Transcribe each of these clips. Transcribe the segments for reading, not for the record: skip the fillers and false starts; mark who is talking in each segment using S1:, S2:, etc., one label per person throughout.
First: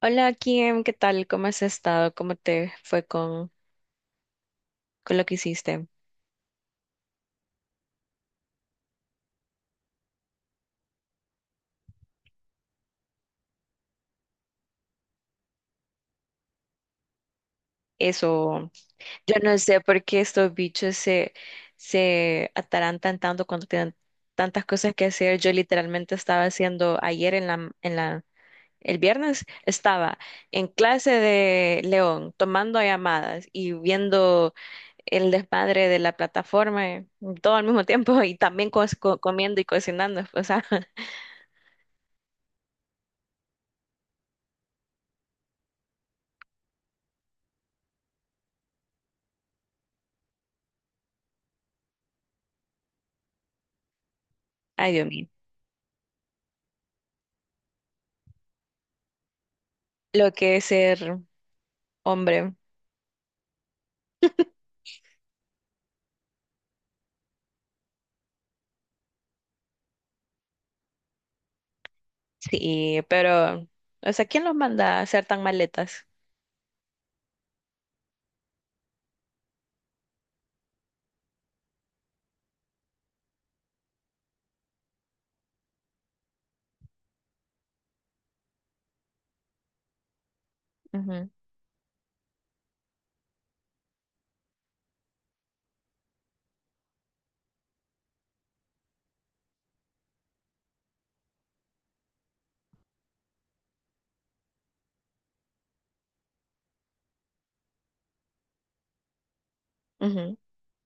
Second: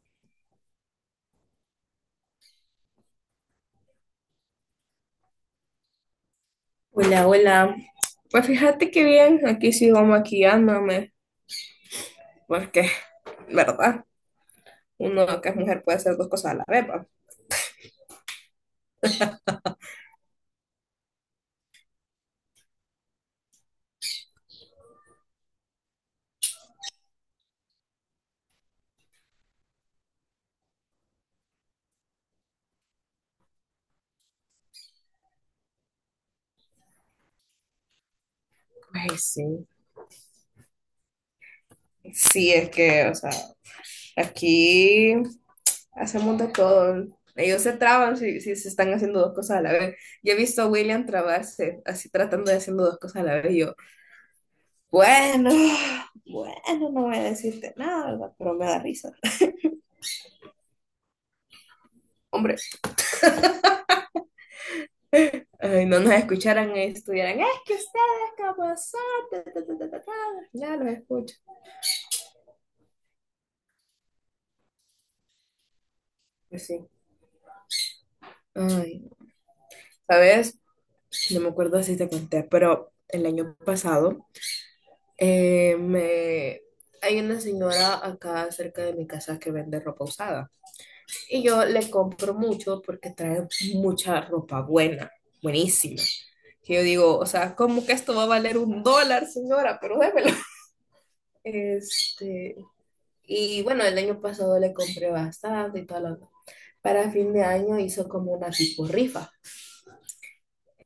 S1: Hola Kim, ¿qué tal? ¿Cómo has estado? ¿Cómo te fue con lo que hiciste?
S2: Hola, hola. Pues fíjate que bien, aquí sigo maquillándome, porque, ¿verdad? Uno que es mujer puede hacer dos cosas a la vez, ¿va?
S1: Eso, yo no sé por qué estos bichos se atarantan tanto cuando tienen tantas cosas que hacer. Yo literalmente estaba haciendo ayer el viernes, estaba en clase de León, tomando llamadas y viendo el desmadre de la plataforma, todo al mismo tiempo y también
S2: Ay,
S1: comiendo y
S2: sí.
S1: cocinando. O sea,
S2: Sí, es que, o sea, aquí hacemos de todo. Ellos se traban si se están haciendo dos cosas a la vez. Yo he visto a William trabarse, así tratando de haciendo dos cosas a la vez. Y yo,
S1: ay Dios mío,
S2: bueno, bueno, no voy a decirte nada, ¿verdad? Pero me da risa.
S1: lo que es ser. Hombre,
S2: Hombre, ay, no nos escucharan y estuvieran, es que ustedes como son, ta, ta, ta, ta, ta, ta. Ya los escucho.
S1: sí, pero, o sea, ¿quién los manda a hacer tan maletas?
S2: Pues sí. Ay, ¿sabes? No me acuerdo si te conté, pero el año pasado eh, me... hay una señora acá cerca de mi casa que vende ropa usada
S1: Ujú,
S2: y yo le compro mucho porque trae mucha ropa buena, buenísima. Que yo digo, o sea, ¿cómo que esto va a valer un dólar, señora? Pero démelo. Este, Y bueno, el año pasado le compré bastante y todo lo para fin de año hizo como una tipo rifa,
S1: ujú,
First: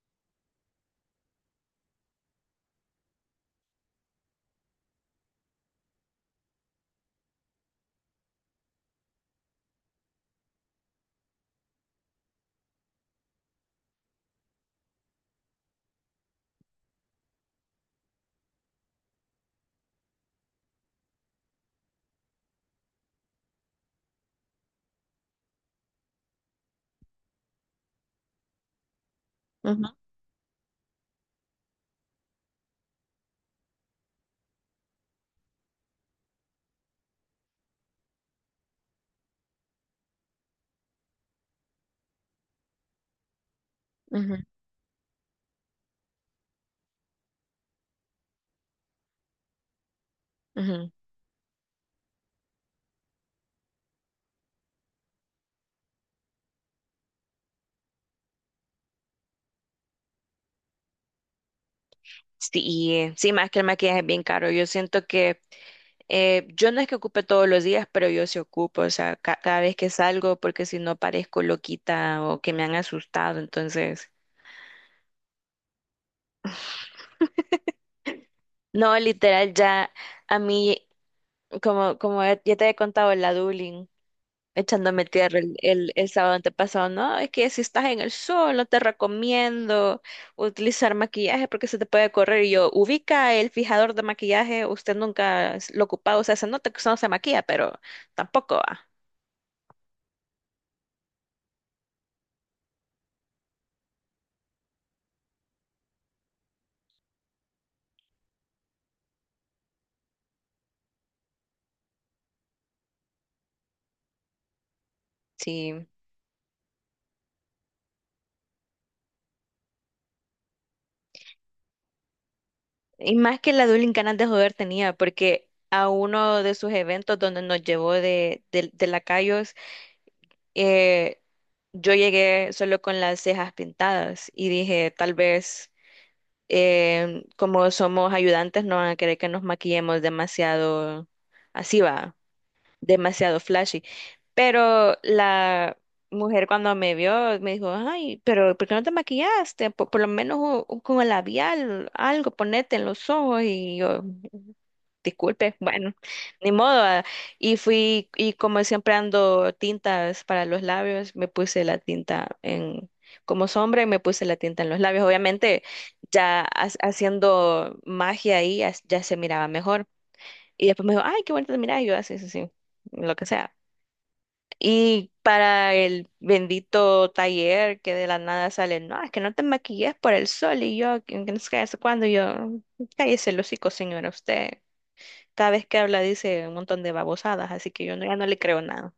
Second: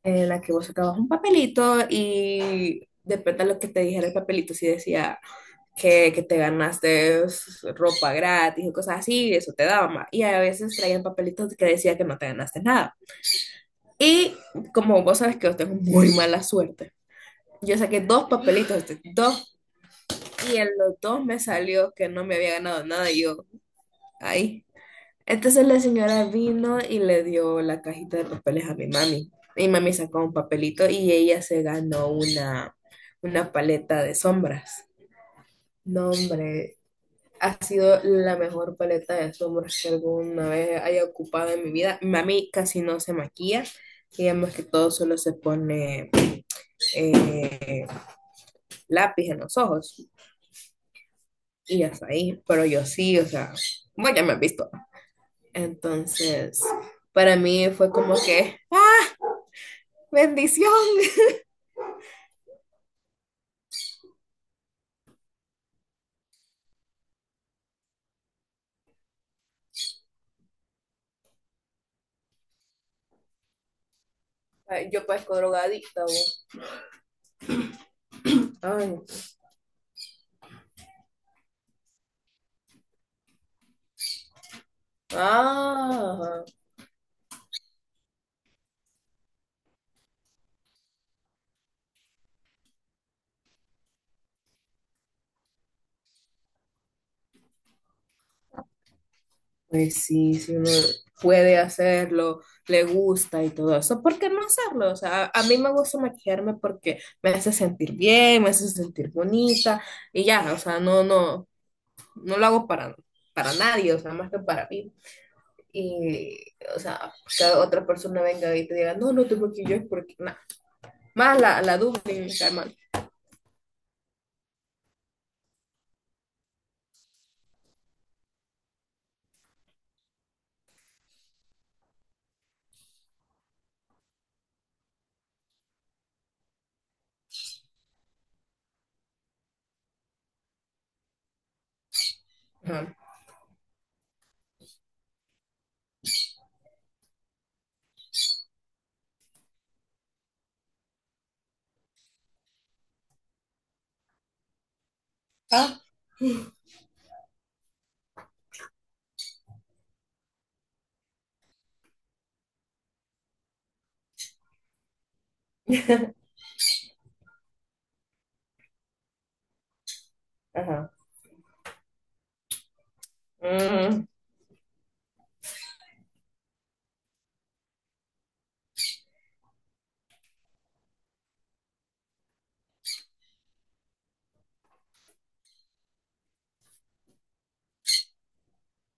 S2: en la que vos sacabas un papelito y depende de lo que te dijera el papelito, si decía que te ganaste ropa gratis o cosas así, eso te daba más. Y a veces traían papelitos que decía que no te ganaste nada. Y como vos sabes que yo tengo muy mala suerte, yo saqué dos papelitos, dos, y en los dos me salió que no me había ganado nada. Y yo, ahí. Entonces la señora vino y le dio la cajita de papeles a mi mami. Mi
S1: ujú,
S2: mami sacó un papelito y ella se ganó una paleta de sombras. No, hombre, ha sido la mejor paleta de sombras que alguna vez haya ocupado en mi vida. Mi mami casi no se maquilla, ella
S1: ujú,
S2: más que todo solo se pone eh, lápiz en los ojos
S1: ujú.
S2: y hasta ahí. Pero yo sí, o sea, bueno, ya me has visto. Entonces, para mí fue como que bendición.
S1: Sí, sí, más que el maquillaje es bien caro. Yo siento que yo no es que ocupe todos los días, pero yo sí ocupo, o sea, cada vez que salgo, porque si no parezco loquita o que me han asustado, entonces.
S2: Ay, yo parezco drogadicta, vos.
S1: No,
S2: Ay.
S1: literal, ya a mí, como ya te he contado, la dueling echándome tierra el sábado
S2: Ah,
S1: antepasado. No, es que si estás en el sol, no te recomiendo utilizar maquillaje porque se te puede correr. Y yo, ubica el fijador de maquillaje, usted nunca lo ha ocupado, o sea, se nota que usted no se maquilla, pero tampoco va.
S2: pues sí, si uno puede hacerlo, le gusta y todo eso, ¿por qué no hacerlo? O sea, a mí me gusta maquillarme porque me hace sentir bien, me hace sentir bonita y ya, o sea, no, no, no lo hago para nadie, o sea, más que para mí.
S1: Sí.
S2: Y, o sea, que otra persona venga y te diga, no, no te maquilles porque, nada, más la duda y me cae mal.
S1: Y más que la Dueling ganas de joder tenía, porque a uno de sus eventos donde nos llevó de, de lacayos, eh, yo llegué solo con las cejas pintadas y dije, tal vez como somos ayudantes, no van a querer que nos maquillemos demasiado así va,
S2: Ajá.
S1: demasiado flashy. Pero la mujer cuando me vio me dijo, ay, pero ¿por qué no te maquillaste? Por lo menos con el labial, algo, ponete en los ojos. Y yo, disculpe,
S2: Ah,
S1: bueno, ni modo. Ah. Y fui, y como siempre ando tintas para los labios, me puse la tinta en, como sombra y me puse la tinta en los labios. Obviamente, ya haciendo magia ahí, ya se miraba mejor. Y después
S2: ajá.
S1: me dijo, ay, qué bonito, mira, y yo así, sí, sí, lo que sea.
S2: Mm.
S1: Y para el bendito taller que de la nada sale, no, es que no te maquilles por el sol. Y yo, que no sé qué, hace cuándo, y yo, cállese el hocico, señora, usted. Cada vez que habla dice un montón de babosadas, así que yo ya no le creo nada.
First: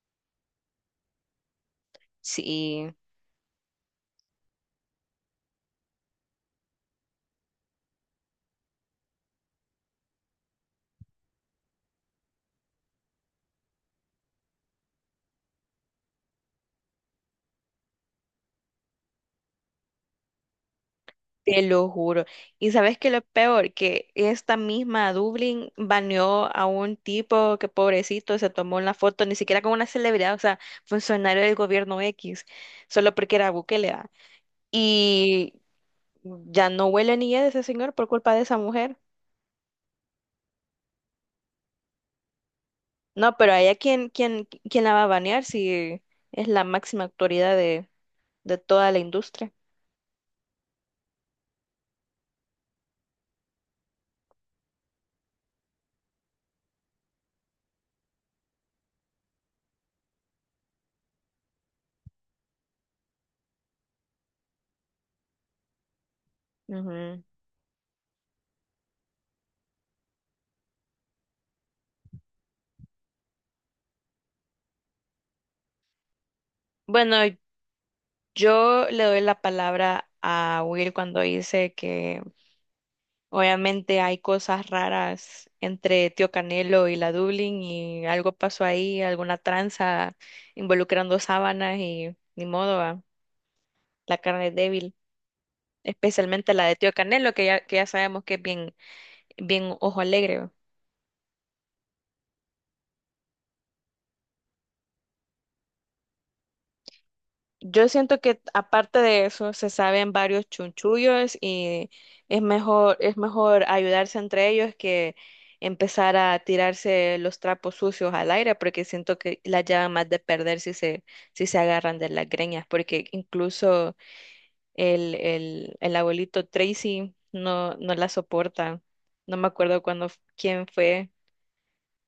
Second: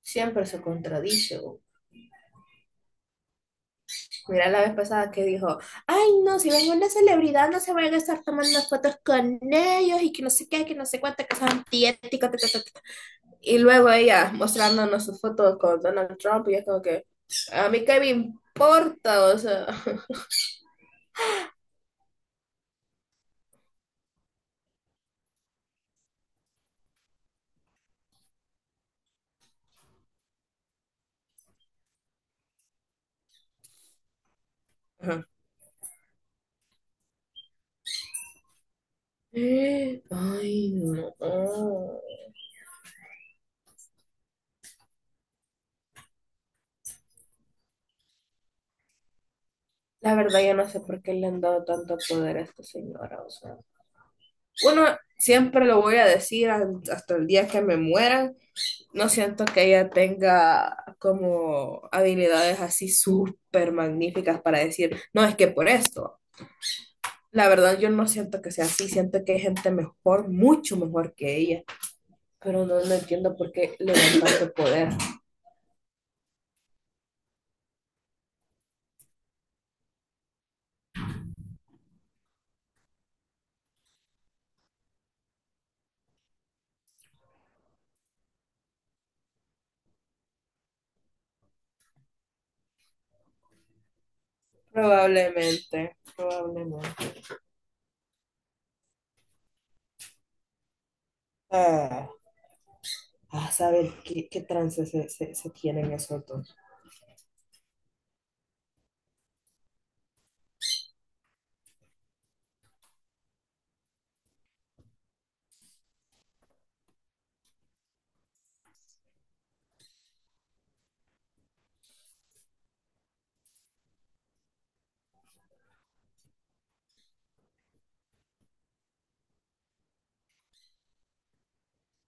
S2: Siempre se contradice.
S1: Sí.
S2: Mira la vez pasada que dijo, ay no, si ven una celebridad no se van a estar tomando fotos con ellos y que no sé qué, que no sé cuánta cosa antiética, ta. Y luego ella mostrándonos sus fotos con Donald Trump y es como que, a mí qué me importa, o sea.
S1: Te lo juro. Y sabes que lo peor, que esta misma Dublín baneó a un tipo que pobrecito se tomó una foto, ni siquiera con una celebridad, o sea, funcionario del gobierno X, solo porque era Bukele, ¿va?
S2: Ajá.
S1: Y ya no huele ni de ese señor por culpa de esa mujer.
S2: Ay, no. Oh.
S1: No, pero a ella quién la va a banear si es la máxima autoridad de toda la industria.
S2: La verdad, yo no sé por qué le han dado tanto poder a esta señora, o sea. Bueno, siempre lo voy a decir hasta el día que me muera. No siento que ella tenga como habilidades así súper magníficas para decir, no, es que por esto.
S1: Ujú.
S2: La verdad, yo no siento que sea así, siento que hay gente mejor, mucho mejor que ella, pero no, no entiendo por qué le dan tanto poder.
S1: Bueno, yo le doy la palabra a Will cuando dice que obviamente hay cosas raras entre Tío Canelo y la Dublín y algo pasó ahí, alguna tranza involucrando sábanas y ni modo, va. La carne es débil,
S2: Probablemente,
S1: especialmente la de Tío
S2: probablemente.
S1: Canelo, que ya sabemos que es bien, bien ojo alegre.
S2: Ah, a saber qué, trance se, se, se tienen esos dos.
S1: Yo siento que aparte de eso se saben varios chunchullos y es mejor ayudarse entre ellos que empezar a tirarse los trapos sucios al aire, porque siento que la llevan más de perder si se agarran de las greñas, porque incluso el abuelito Tracy no la soporta. No me acuerdo cuándo, quién fue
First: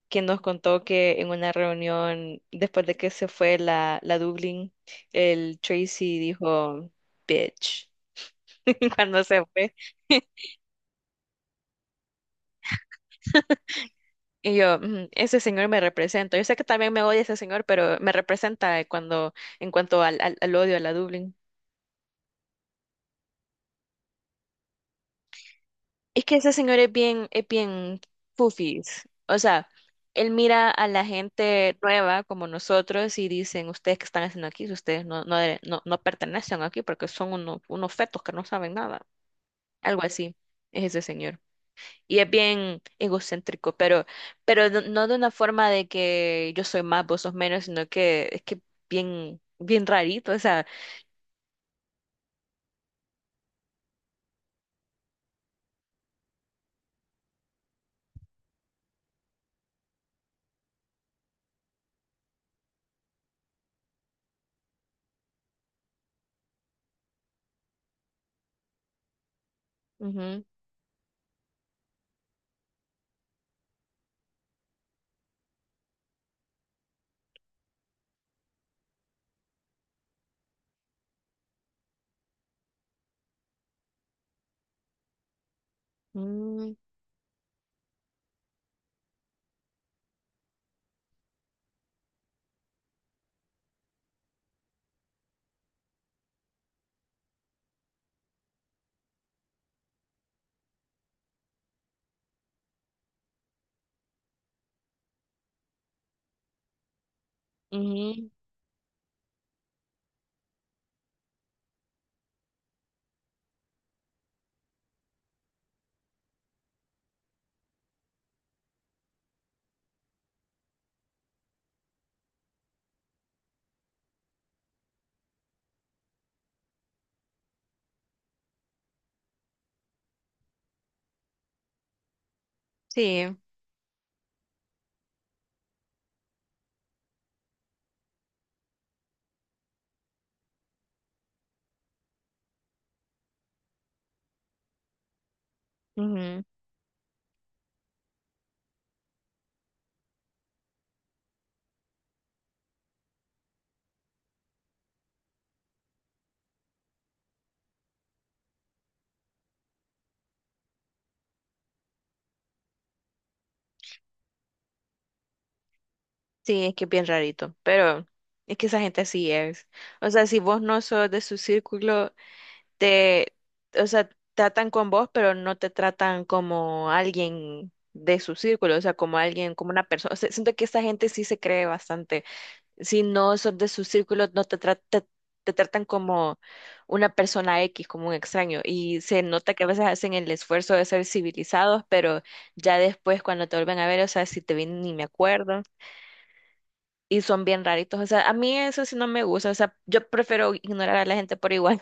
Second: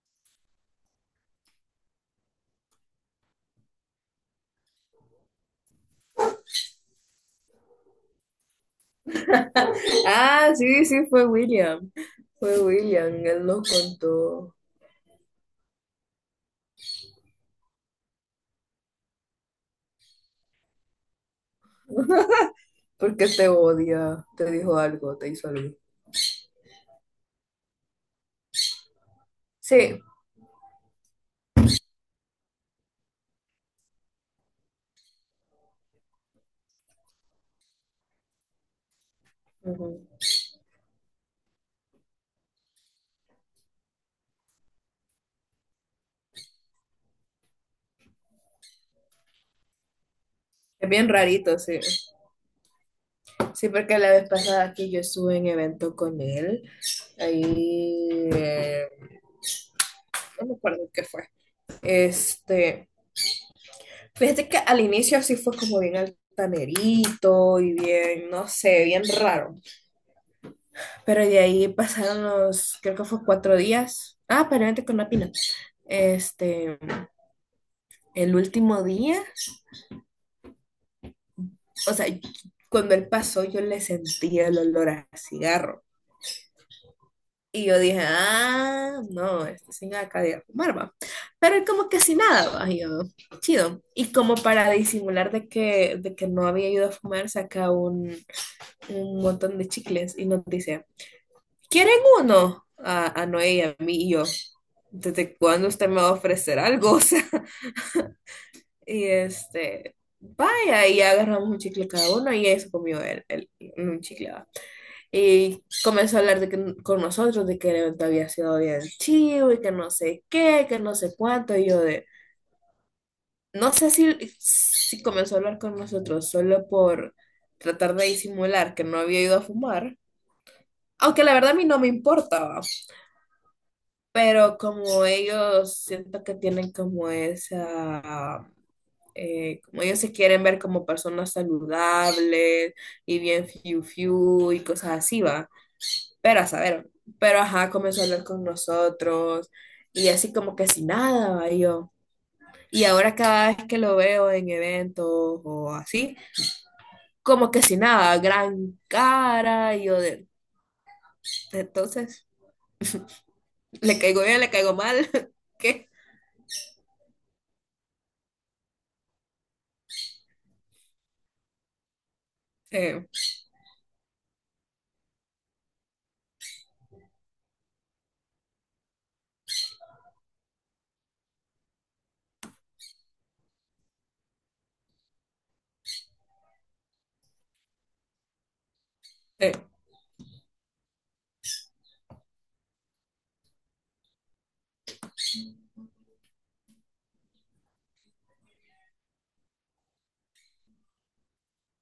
S1: que nos contó que en una reunión, después de que se fue la Dublin, el Tracy dijo, bitch, cuando se fue.
S2: Ah, sí, sí, fue William. Fue William, él lo contó.
S1: Y yo, "Mm, ese señor me representa. Yo sé que también me odia ese señor, pero me representa cuando, en cuanto al odio a la Dublin."
S2: ¿Por qué te odia? ¿Te dijo algo? ¿Te hizo algo?
S1: Es que ese señor es bien fufis. O sea,
S2: Sí,
S1: él mira a la gente nueva como nosotros y dicen, ustedes qué están haciendo aquí, ustedes no pertenecen aquí porque son unos, unos fetos que no saben nada.
S2: ujú.
S1: Algo así es ese señor. Y es bien egocéntrico, pero no de una forma de que yo soy más, vos sos menos, sino que es que bien, bien rarito, o sea.
S2: Es bien rarito, sí. Sí, porque la vez pasada que yo estuve en evento con él, ahí, no me acuerdo qué fue. Este, fíjate que al inicio sí fue como bien altanerito y bien, no sé, bien raro.
S1: Ujú,
S2: Pero de ahí pasaron los, creo que fue cuatro días. Ah, pero con la pina. Este, el último día, o sea, cuando él pasó yo le sentía el olor a cigarro.
S1: mm,
S2: Y yo dije, ah, no, este sin acá de fumar, va. Pero él como que sin nada, va. Y yo, chido. Y como para disimular de que no había ido a fumar, saca un montón de chicles y nos dice, ¿quieren uno? A Noé y a mí y yo, ¿desde cuándo usted me va a ofrecer algo? O sea,
S1: ujú,
S2: y este, vaya, y agarramos un chicle cada uno y eso comió él un chicle. Y comenzó a hablar con nosotros de que el evento había sido bien chivo y que no sé qué, que no sé cuánto. Y yo de, no sé si, si comenzó a hablar con nosotros solo por tratar de disimular que no había ido a fumar. Aunque la verdad a mí no me importaba,
S1: sí,
S2: pero como ellos siento que tienen como esa, como ellos se quieren ver como personas saludables y bien fiu fiu y cosas así, ¿va? Pero
S1: ujú,
S2: a saber, pero ajá, comenzó a hablar con nosotros y así como que sin nada, va, y yo. Y ahora cada vez que lo veo en eventos o así, como que sin nada, gran cara, y yo de, entonces, le caigo bien, le caigo mal, ¿qué?
S1: sí, es que es bien rarito, pero es que esa gente así es. O sea, si vos no sos de su círculo,
S2: Eh,
S1: te, o sea, tratan con vos, pero no te tratan como alguien de su círculo, o sea, como alguien, como una persona. O sea, siento que esa gente sí se cree bastante. Si no sos de su círculo, no te tratan como una persona X, como un extraño. Y se
S2: eh,
S1: nota que a veces hacen el esfuerzo de ser civilizados, pero ya después cuando te vuelven a ver, o sea, si te ven ni me acuerdo. Y son bien raritos. O sea, a mí eso sí no me gusta. O sea, yo prefiero ignorar a la gente por igual.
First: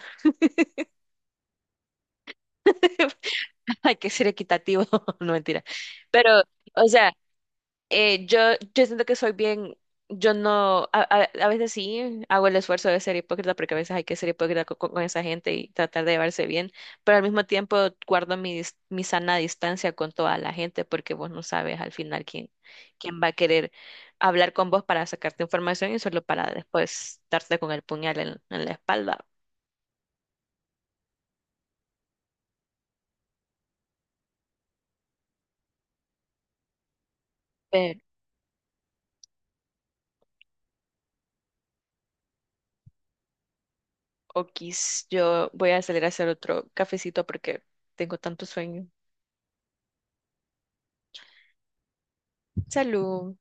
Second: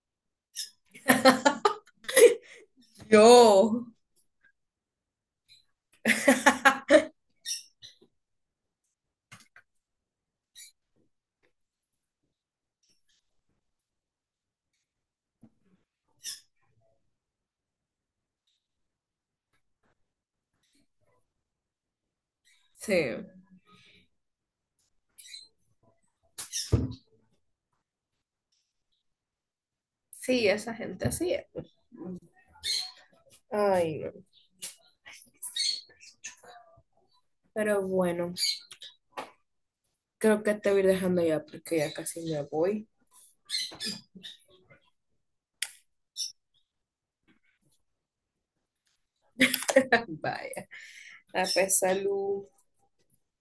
S2: yo,
S1: Hay que ser equitativo, no mentira. Pero, o sea, yo, yo siento que soy bien, yo no, a veces sí hago el esfuerzo de ser hipócrita porque a veces hay que ser hipócrita con, esa gente y tratar de llevarse bien, pero al mismo tiempo guardo mi, mi sana distancia con toda la gente porque vos no sabes al final quién, quién
S2: sí,
S1: va a querer hablar con vos para sacarte información y solo para después darte con el puñal en la espalda.
S2: sí, esa gente así es. Ay, no. Pero
S1: Pero,
S2: bueno, creo que te voy dejando ya porque ya casi me voy.
S1: okis, yo voy a salir a hacer otro cafecito porque tengo tanto sueño.
S2: Vaya, a pesar, salud.
S1: Salud.